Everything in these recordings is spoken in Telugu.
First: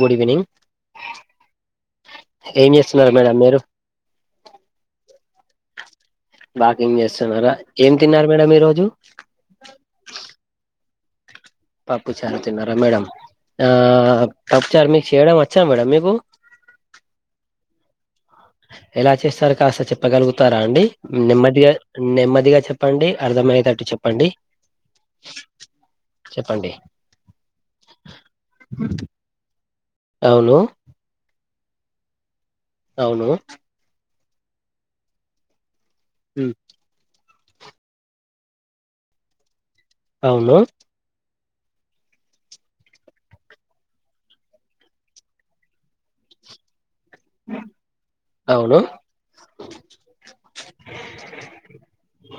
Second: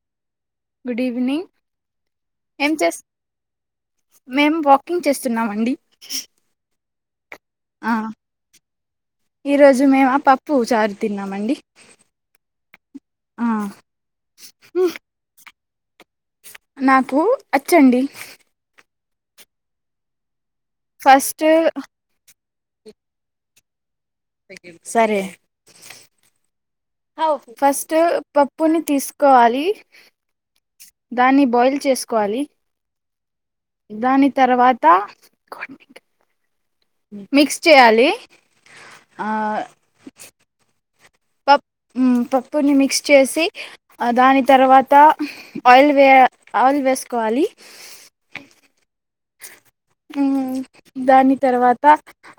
గుడ్ ఈవెనింగ్ గుడ్ ఈవినింగ్ ఏం చేస్తున్నారు మేడం మీరు మేము వాకింగ్ చేస్తున్నామండి వాకేంగ్ చేస్తున్నారా ఏం తిన్నారు మేడం ఈ రోజు ఈ రోజు మేమా ఆ పప్పు చారు తిన్నామండి పప్పుచారు తిన్నారా మేడం ఆ పప్పుచారు మీకు చేయడం వచ్చా మేడం మీకు నాకు వచ్చండి ఎలా చేస్తారు కాస్త చెప్పగలుగుతారాండి ఫస్ట్ నెమ్మదిగా నెమ్మదిగా చెప్పండి అర్థమయ్యేటట్టు చెప్పండి సరే చెప్పండి అ ఫస్ట్ పప్పుని తీసుకోవాలి అవును దాన్ని బాయిల్ చేసుకోవాలి అవును దాని తర్వాత స మిక్స్ చేయాలి అ అవును పప్ పప్పుని మిక్స్ చేసి దాని తర్వాత ఆయిల్ వే ఆయిల్ వేస్ కోవాలి అవును ఉ దాని తర్వాత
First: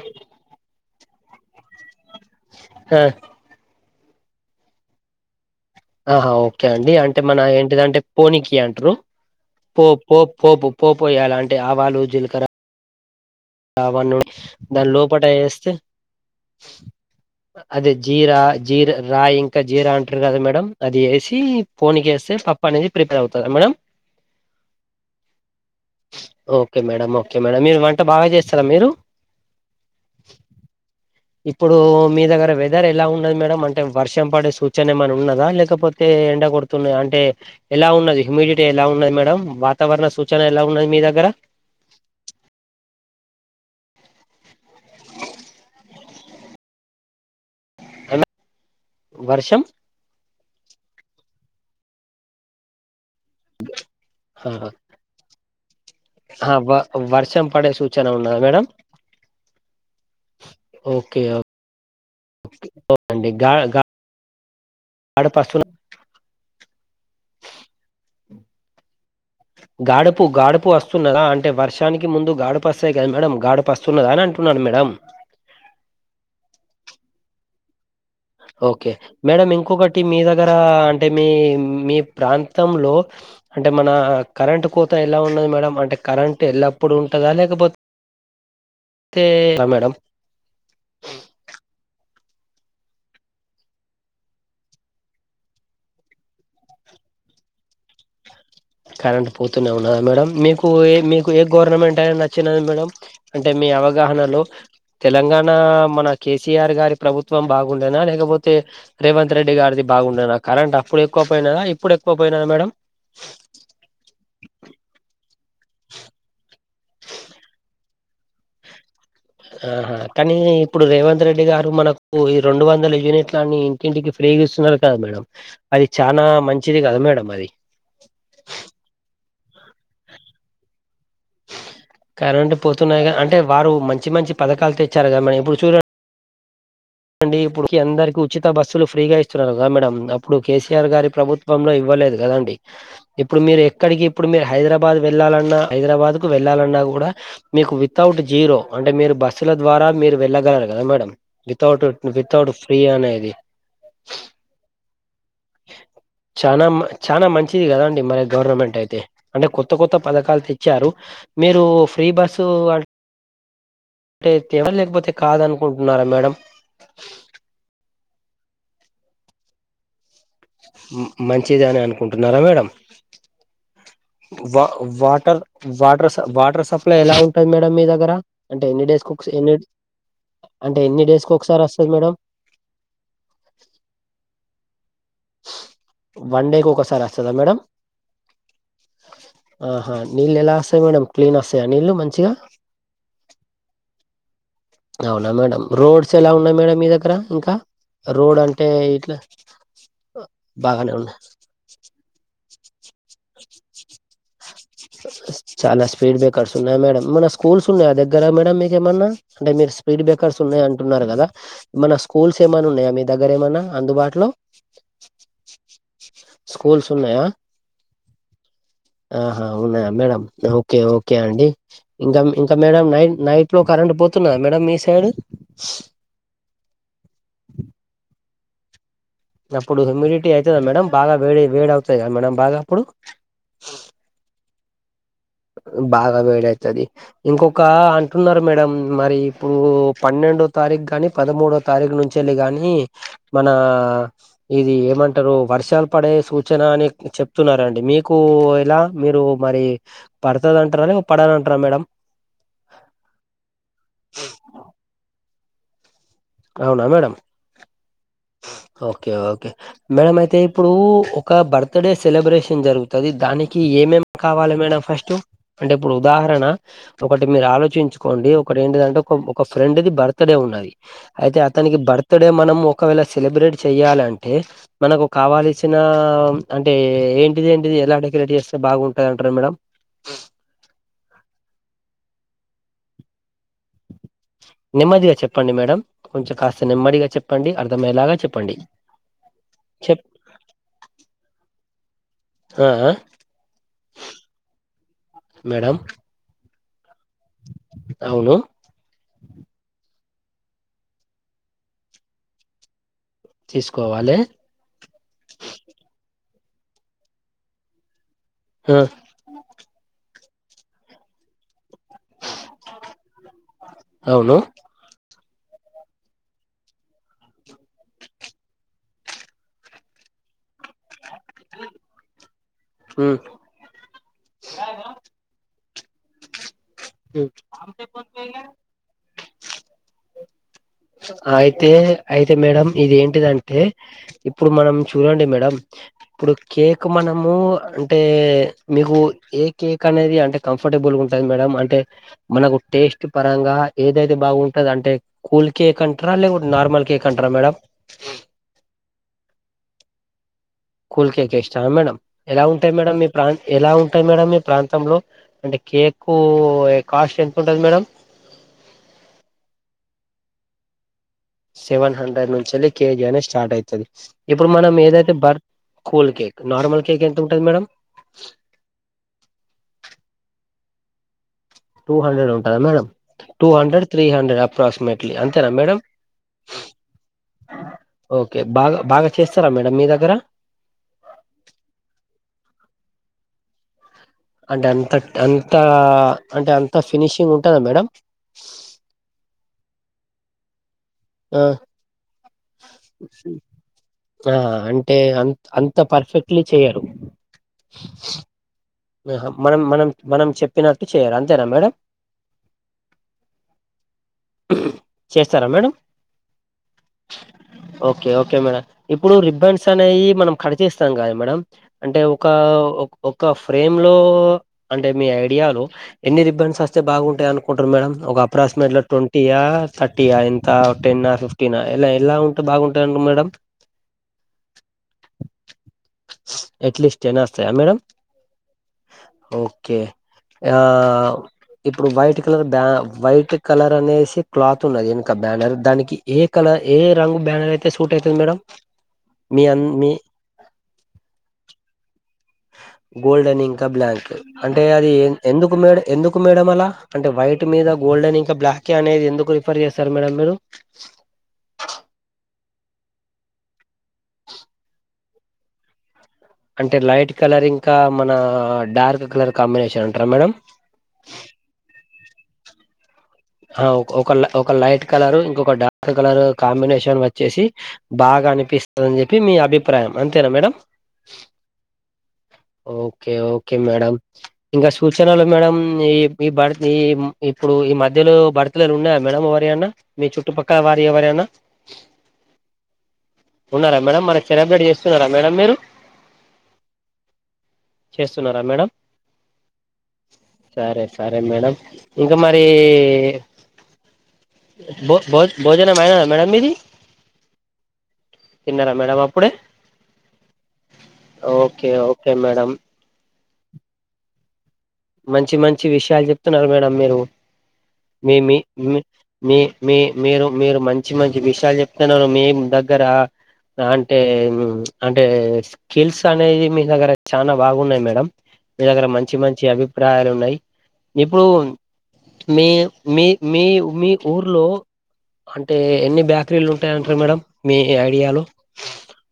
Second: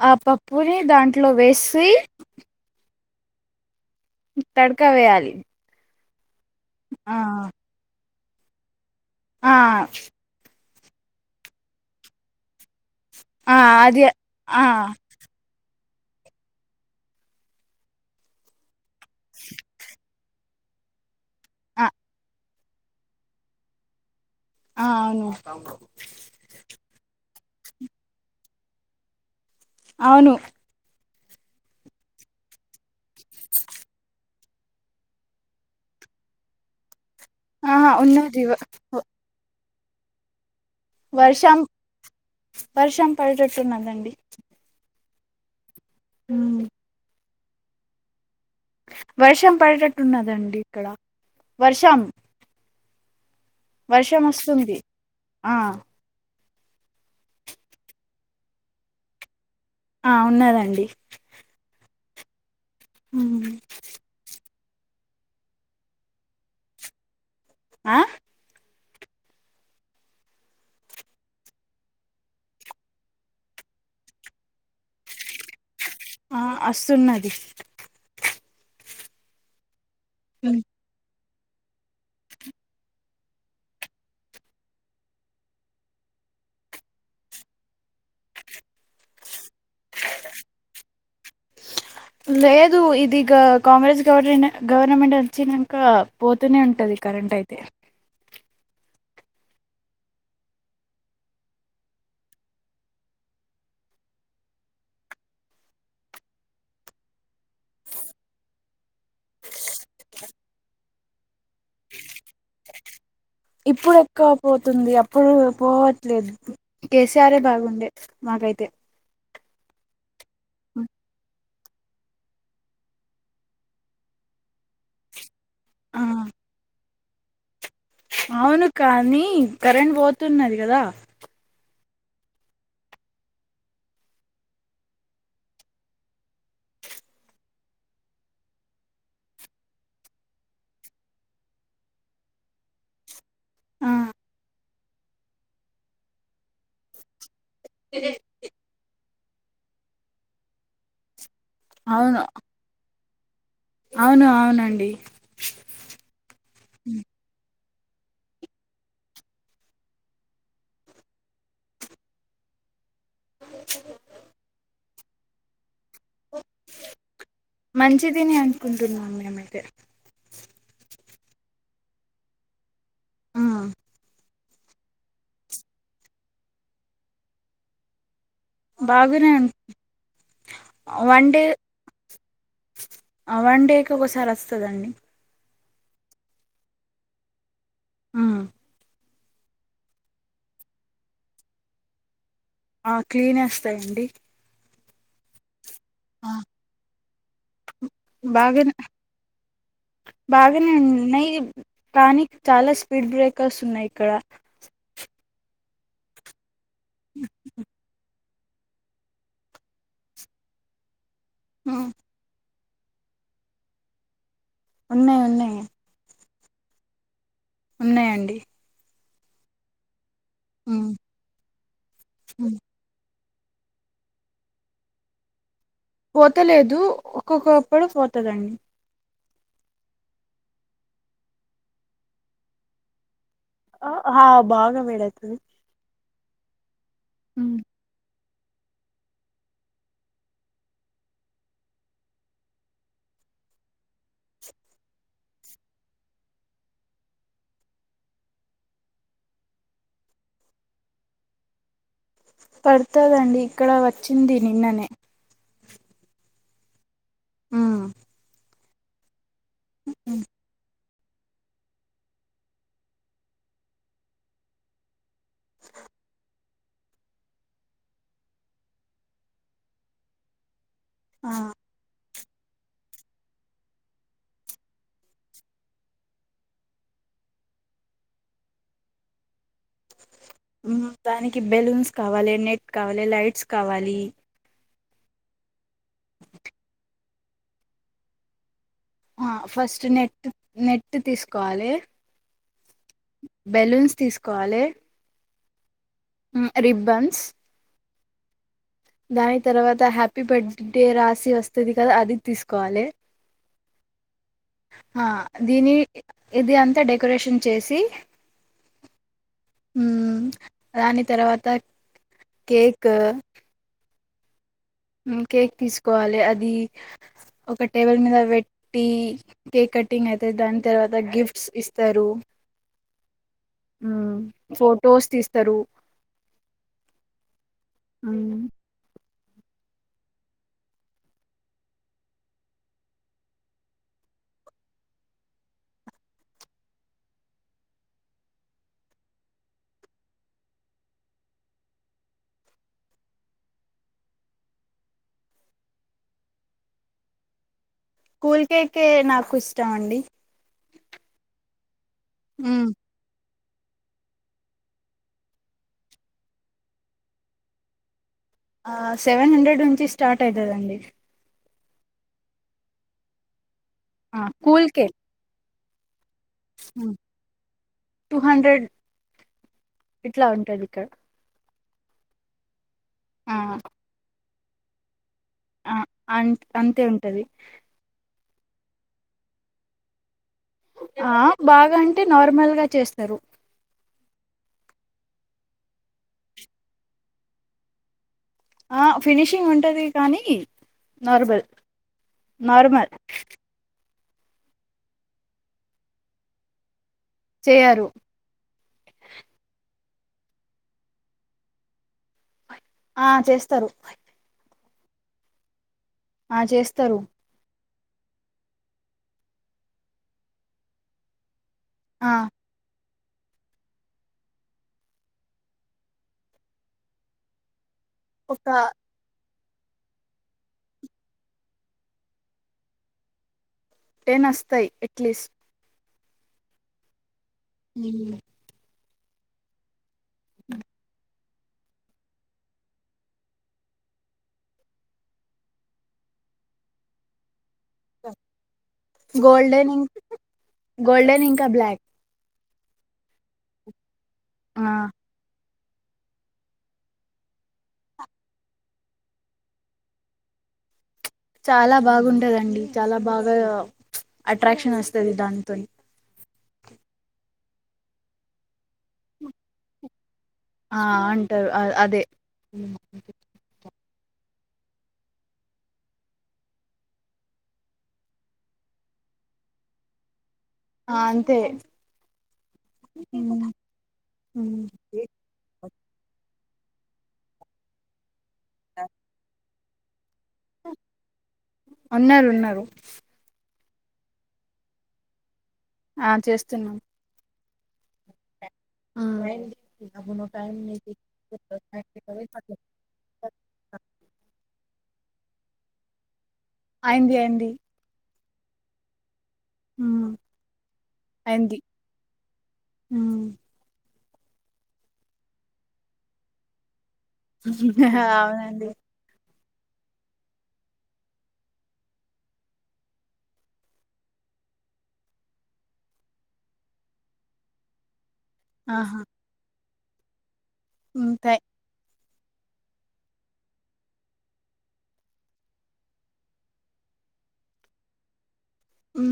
ఆ పప్పుని దాంట్లో వేసి ఆ తడక వేయాలి ఆహా ఓకే అండి ఆ అంటే మన ఏంటిదంటే పోనికి అంటారు ఆ పో పో పోపు పోపోయాలాంటే ఆవాలు జీలకర్ర ఆ అది అవని ఆ దాని లోపట వేస్తే అదే జీరా జీర రాయి ఇంకా జీరా అంటారు కదా మేడం అది ఏసి ఆ పోన్క వేస్తే పప్పు అనేది ప్రిపేర్ అవుతాదా మేడం ఆ అవును ఓకే మేడం ఓకే మేడం మీరు వంట బాగా చేస్తారా మీరు అవును ఇప్పుడు మీ దగ్గర వెదర్ ఎలా ఉన్నది మేడం అంటే వర్షం పడే సూచన ఏమై ఉన్నదా లేకపోతే అంటే ఎండ కొడుతున్నాయి అంటే ఎలా ఉన్నది హ్యూమిడిటీ ఎలా ఉన్నది మేడం వాతావరణ సూచన ఎలా ఉన్నది మీ దగ్గర వర్షం వర్షం పడేటట్టున్నదండి ఉమ్ వర్షం పడేటట్టున్నదండి ఇక్కడ వర్షం వర్షం ఆ, వస్తుంది ఆ ఆ వ వర్షం పడే సూచన ఉన్నదా మేడం ఆ ఉన్నాదండి ఓకే ఓకే గా గాడుపు వస్తుందా ఆ గాడపు గాడుపు వస్తున్నదా అంటే వర్షానికి ముందు గాడుపు వస్తాయి కదా మేడం గాడపు వస్తా న్నదా అని అంటున్నాను మేడం ఆ వస్తున్నది ఓకే మేడం ఇంకొకటి మీ దగ్గర అంటే మీ మీ ప్రాంతంలో అంటే మన కరెంట్ కోత ఎలా ఉన్నది మేడం అంటే కరెంట్ ఎల్లప్పుడు ఉంటందా లేకపోతే ఆ మేడం లేదు ఇదిగా కాంగ్రెస్ గవర్న గవర్నమెంట్ వచ్చినంక పోతూనే ఉంటది కరెంట్ అయితే కరెంటు పోతూనే ఉన్నదా మేడం మీకు ఏ మీకు ఏ గవర్నమెంట్ అయి నచ్చినది మేడం అంటే మీ అవగాహనలో తెలంగాణ మన కేసీఆర్ గారి ప్రభుత్వం బాగుండేనా లేకపోతే రేవంత్ రెడ్డి గారిది బాగుండేనా కరెంట్ అప్పుడు ఎక్కువ పోయినదా ఇప్పుడు ఎక్కువ పోయినాదా మేడం ఇప్పుడు ఎక్కువ పోతుంది అప్పుడు పోవట్లేదు కేసీఆర్ బాగుండే మాకైతే ఆహా కానీ ఇప్పుడు రేవంత్ రెడ్డి గారు మనకు ఓ ఈ రెండు వందల యూనిట్లు అని ఇంటింటికి ఫ్రీ ఇస్తున్నారు కదా మేడం అది ఆ చానా మంచిది కదా మేడం అది అవును కానీ కరెంట్ పోతున్నది కదా కరెంట్ పోతున్నాయి అంటే వారు మంచి మంచి పథకాలు తెచ్చారుగా మన ఇప్పుడు చూడ అండి ఇప్పుడు అందరికి ఉచిత బస్సులు ఫ్రీగా ఇస్తున్నారు కదా మేడం అప్పుడు కేసీఆర్ గారి ప్రభుత్వంలో ఇవ్వలేదు కదా అండి ఇప్పుడు మీరు ఆ ఎక్కడికి ఇప్పుడు మీరు హైదరాబాద్ వెళ్ళాలన్నా హైదరాబాద్ కు వెళ్ళాలన్నా కూడా మీకు వితౌట్ జీరో అంటే మీరు బస్సుల ద్వారా మీరు వెళ్ళగలరు కదా మేడం వితౌట్ అవును వితౌట్ ఫ్రీ అనేది అవును అవునండి చానా మా చానా మంచిది కదండి మరి గవర్నమెంట్ అయితే అంటే కొత్త కొత్త పథకాలు తెచ్చారు మీరు ఫ్రీ బస్ లేకపోతే కాదనుకుంటున్నారా మేడం మంచిదిని అనుకుంటున్నా మేమైతే మంచిదనే అని అనుకుంటున్నారా మేడం ఆ వా వాటర్ వాటర్ వాటర్ సప్లై ఎలా ఉంటది మేడం మీ దగ్గర అంటే ఎన్ని డేస్కి బాగానే ఒకసారి ఉం ఎన్ని అంటే ఎన్ని డేస్కి ఒకసారి వస్తది మేడం ఆ వన్డేకి ఒకసారి వస్తుందండి వన్ డేకి ఒకసారి వస్తుందా మేడం ఉమ్ ఆహా నీళ్లు ఎలా వస్తాయి మేడం క్లీన్ వస్తాయా నీళ్లు మంచిగా ఆ క్లీన్ వస్తాయండి అవునా మేడం రోడ్స్ ఆ, ఎలా ఉన్నాయి మేడం మీ దగ్గర ఇంకా రోడ్ బాగానే అంటే ఇట్లా బాగానే ఉన్నా కానీ చాలా స్పీడ్ బ్రేకర్స్ ఉన్నాయి ఇక్కడ చాలా స్పీడ్ బ్రేకర్స్ ఉన్నాయి మేడం ఏమన్నా స్కూల్స్ ఉన్నాయి ద మేడం మీకేమన్నా అంటే మీరు స్పీడ్ బ్రేకర్స్ ఉన్నాయి అంటున్నారు కదా ఏమన్నా స్కూల్స్ ఏమన్నా ఉన్నాయా మీ దగ్గర ఏమన్నా అందుబాటులో ఉన్నాయి ఉన్నాయి స్కూల్స్ ఉన్నాయా ఉన్నాయంండి. ఆహా ఉన్నాయా మేడం ఓకే ఓకే అండి ఇంకా ఇంకా మేడం నైట్ నైట్ ఇప్పుడు కరెంట్ పోతున్నా మేడమ్ మీ సైడ్ పోతలేదు ఒక్కొక్కప్పుడు పోతదండి. అప్పుడు హ్యూమిడిటీ అయితద్ద మేడం బాగా వేడి వేడి అవుతుంది. కదా మేడమ్ బాగా అప్పుడు ఆ హా బాగా వేడాయిదీతది బాగా వేడ అవుతుది ఇంకొక అ అంటున్నారు మేడం మరి ఇప్పుడు పన్నెండో తారీఖు కానీ పదమూడో తారీఖు నుంచేలి కానీ మన ఇది ఏమంటారు వర్షాలు పడే సూచన అని చెప్తున్నారండి మీకు ఇలా మీరు మరి పడుతుంది అంటారా. అని పడని అంటారా. మేడం పడుతుదండి. ఇక్కడ వచ్చింది నిన్ననే అవునా మేడమ్ ఆ ఓకే ఓకే మేడం అయితే ఇప్పుడు ఒక బర్త్డే సెలబ్రేషన్ జరుగుతుంది దానికి ఏమేం కావాలి మేడం ఫస్ట్ అంటే ఇప్పుడు ఉదాహరణ ఒకటి మీరు ఆలోచించుకోండి. ఒకటి ఏంటిదంటే ఒక ఒక ఫ్రెండ్దిి బర్త్డే ఉన్నది. ఆ అయితే దానికి బర్త్ డే మనం ఒకవేళ సెలబ్రేట్ చెయాలి అంటే మనకు కావాల్సిన అంటే ఏంటిది ఏంటిది ఎలా డెకరేట్ చేస్తే బాగుంటంది. అంటారు మేడం దానికి బెలూన్స్ కావాలి. నెట్ కావాలి. లైట్స్ కావాలి. నెమ్మదిగా చెప్పండి. మేడం కొంచెం కాస్త నెమ్మదిగా చెప్పండి అర్థమయ్యేలాగా చెప్పండి. ఆ ఫస్ట్ చెప్ నెట్ నెట్ తీసుకోవాలి. ఆహా బెలూన్స్ తీసుకోవాలి. మేడమ్ రిబ్బన్స్ అవును దాని తర్వాత హ్యాపీ బర్త్ డే రాసి వస్తుది. కదా అది తీసుకోవాలి. తీసుకోవాలే ఆ దీని ఇది అంతా డెకరేషన్ చేసి ఆ దాని తర్వాత కేక్ అవును హ్మ్మ్, కేక్ తీసుకోవాలి. అది ఒక టేబుల్ మీద పెట్టి కేక్ కటింగ్ అయితే దాని తర్వాత గిఫ్ట్ ఇస్తారు, ఫొటోస్ తీస్తారు. ప మ్మ్ [inaudible] అయితే అయితే మేడం ఇదిేంటిదంటే ఇప్పుడు మనం చూడండి. మేడం ఇప్పుడు కేక్ మనము అంటే మీకు ఏ కేక్ అనేది అంటే కంఫర్టబుల్గా ఉంటుంది. మేడం అంటే మనకు టేస్ట్ పరంగా ఏదైతే బాగుంటంది. అంటే కూల్ కేక్ అంటార. లే నార్మల్ కేక్ అంటార మేడ కూల్ కేేకే నాకు ఇష్టం అండి. కూల్ కేక్ ఇష్ట మేడం ఎలా మ్మ్ ఉంటాయి మేడం మీ ప్రాంత ఎలా ఉంటాయి మేడం మీ ప్రాంతంలో అంటే కేక్ కాస్ట్ ఎంత ఉంటుంది మేడం ఆ సెవెన్ హండ్రెడ్ నుంచి స్టార్ట్ అయితదండి సెవెన్ హండ్రెడ్ నుంచికెళ్ళి కేజీ అనే స్టార్ట్ అవుతుది ఆ ఇప్పుడు కూల్ మనం కేక్ ఏదైతే birth cool cake normal cake ఎంత ఉంటుంది మేడమ్ టూ హండ్రెడ్ ఇట్లా ఉంటది ఇక్కడ టూ హండ్రెడ్ ఉంటదా మేడం ఆ two hundred three hundred approximate అంతేనా ఆ మేడం అం అంతే ఉంటది ఓకే బాగా బాగా చేస్తారా మేడమ్ మీ దగ్గర ఆ బాగా అంటే నార్మల్ గా చేస్తారు అంటే అంత అంత అంటే అంత ఫినిషింగ్ ఉంటదా మేడం ఆ ఫినిషింగ్ ఉంటది కానీ ఆ నార్మల్ నార్మల్ ఆ అంటే అంత అంత పర్ఫెక్ట్లీ చెయ్యరు చెయ్యరు మనం మనం మనం చెప్పినట్టు చేయాలి అంతేనా మేడం ఆ చేస్తారు చేస్తారా మేడం ఆ చేస్తారు ఓకే ఓకే మేడం ఇప్పుడు రిబన్స్ అనేవి మనం కట్ చేస్తాం కాద మేడం అంటే ఆ ఒక ఒక ఫేమ్ లో అంటే మీ ఐడియాలో ఎన్ని రిబ్బన్స్ వస్తే బాగుంటదనుకు ఉంటారు మేడం ఒక అప్రాక్సిమేట్లీ ట్వంటి టీ థర్టీయా ఇంత టెన్ ఫిఫ్టీన్ ఎలా ఎలా ఉంటే బాగుంటాండి మేడమ్ టెన్ వస్తాయి ఎట్లీస్ట్ ఎట్లిస్ టెన్ వస్తాయా మేడమ్ ఓకే ఆ ఇప్పుడు వైట్ కలర్ బ్యా వైట్ కలర్ అనేసి క్లాత్ ఉన్నది వెనక బ్యానర్ దానికి ఏ కలర్ ఏ రంగు బ్యానర్ అయితే సూట్ అయితది మేడమ్ గోల్డెన్ గోల్డెన్ ఇంకా బ్లాక్ గోల్డెన్ ఇంకా బ్లాంక్ అంటే ఆ అది ఎందుకు మేడ ఎందుకు మేడం అలా అంటే వైట్ మీద గోల్డెన్ ఇంకా బ్లాక్ అనేది ఎందుకు రిఫర్ చేస్తారు మేడం మీరు చాలా బాగుంటదండి చాలా బాగా అట్రాక్షన్ వస్తది దానితోని అంటే లైట్ కలర్ ఇంకా మన డార్క్ కలర్ కాంబినేషన్ ఉంటారా మేడం ఆ అంటారు అదే ఒక ఒక లైట్ కలర్ ఇంకొక డార్క్ కలర్ కాంబినేషన్ వచ్చేసి బాగా అనిపిస్తదని చెప్పి మీ అభిప్రాయం అంతేనా మేడం ఆ అంతే ఓకే ఉమ్, ఓకే మేడం ఉమ్. ఇంగ సూచనలు మేడం ఈ ఈ భర్త ఈ ఇప్పుడు ఈ మధ్యలో బర్త్డేలు ఉన్నాయా మేడం ఎవరియాన్న మీ చుట్టుపక్కల వారియి ఎవరైనా ఉన్నారు ఉన్నారు ఉన్నారా మేడమ్ మరి సెలబ్రేట్ చేస్తున్నారా మేడమ్ మీరు ఆ చేస్తున్నాం చేస్తున్నారా మేడం ఆ అయింది సరే సరే మేడం ఇంకా మరి భో భోజ భోజనం అయినదా మేడం మీది అయింది అయింది తిన్నారా మేడం అప్పుడే హ్మ్ ఓకే ఓకే మేడం ఉ మంచి మంచి విషయాలు చెప్తున్నారు మేడం మీరు మీ మీ అవునండి మీ మీ మీ మీరు మీరు మంచి మంచి విషయాలు చెప్తున్నారు మీమ్ దగ్గర అంటే ఉ అంటే కిల్స్ అనేది మీ దగ్గర చానా బాగున్నాయి మేడం మీ దగ్గర ఆహా మంచి మంచి అభిప్రాయాలు ఉన్నాయి ఇప్పుడు ఉంటాయి మీ మీ మీ మీ ఊర్లో అంటే ఎన్ని బ్యాకరీలు ఉంటాయంటారు మేడం మీ ఐడియాలు ఉ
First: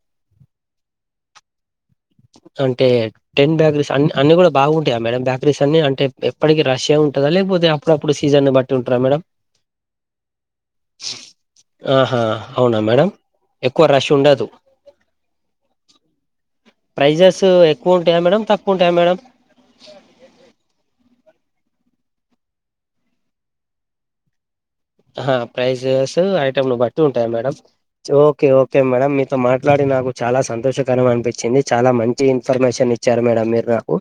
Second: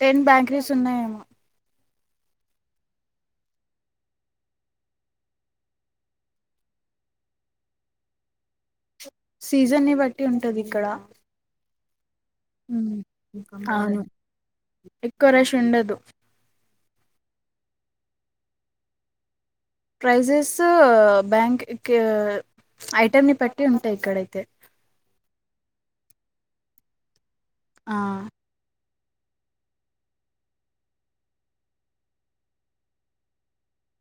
టెన్ బ్యాకరీస్ ఉన్నాయేమో అంటే టెన్ బ్యాకరీస్ అన్ని అన్ని కూడా బాగుంటాయా మేడమ్ బేకరీస్ అన్ని అంటే ఎప్పటికి రష్యా ఉంటందా లేకపోతే అప్పుడప్పుడు సీజన్ బట్ టి ఉంటదా మేడం సీజన్ ని బట్టి ఉంటది ఇక్కడ ఆహా అవునా హ్మ్ మేడం ఎక్కువ అవును రష్ ఉండదు ఎక్కువ రష్ ఉండదు ప్రైజెస్ ఎక్కువ ఉంటాయా మేడం తకువ ఉంటాయా మేడం ప్రైజెస్ బ్యాంక్ ఇక ఐటెం ని బట్టి ఉంటాయి ఇక్కడ అయితే ఆహా ప్రైజెస్ ఐటమ్ ని బట్టి ఉంటాయా మేడం ఆ సో ఓకే ఓకే మేడం మీతో మాట్లాడి నాకు చాలా సంతోషకరం అనిపించింది చాలా మంచి ఇన్ఫర్మేషన్ ఇచ్ చ్చారు మేడం మీరు నాకు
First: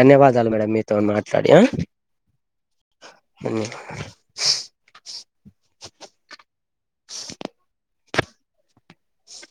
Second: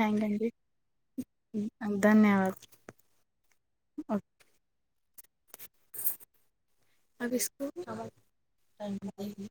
థ్యాంక్ అండి మేడం మీతోని మాట్లాడి ఆ ధన్యవాద్ ఉ ఆ ఇసుకపోతున్నావా టైం అయింది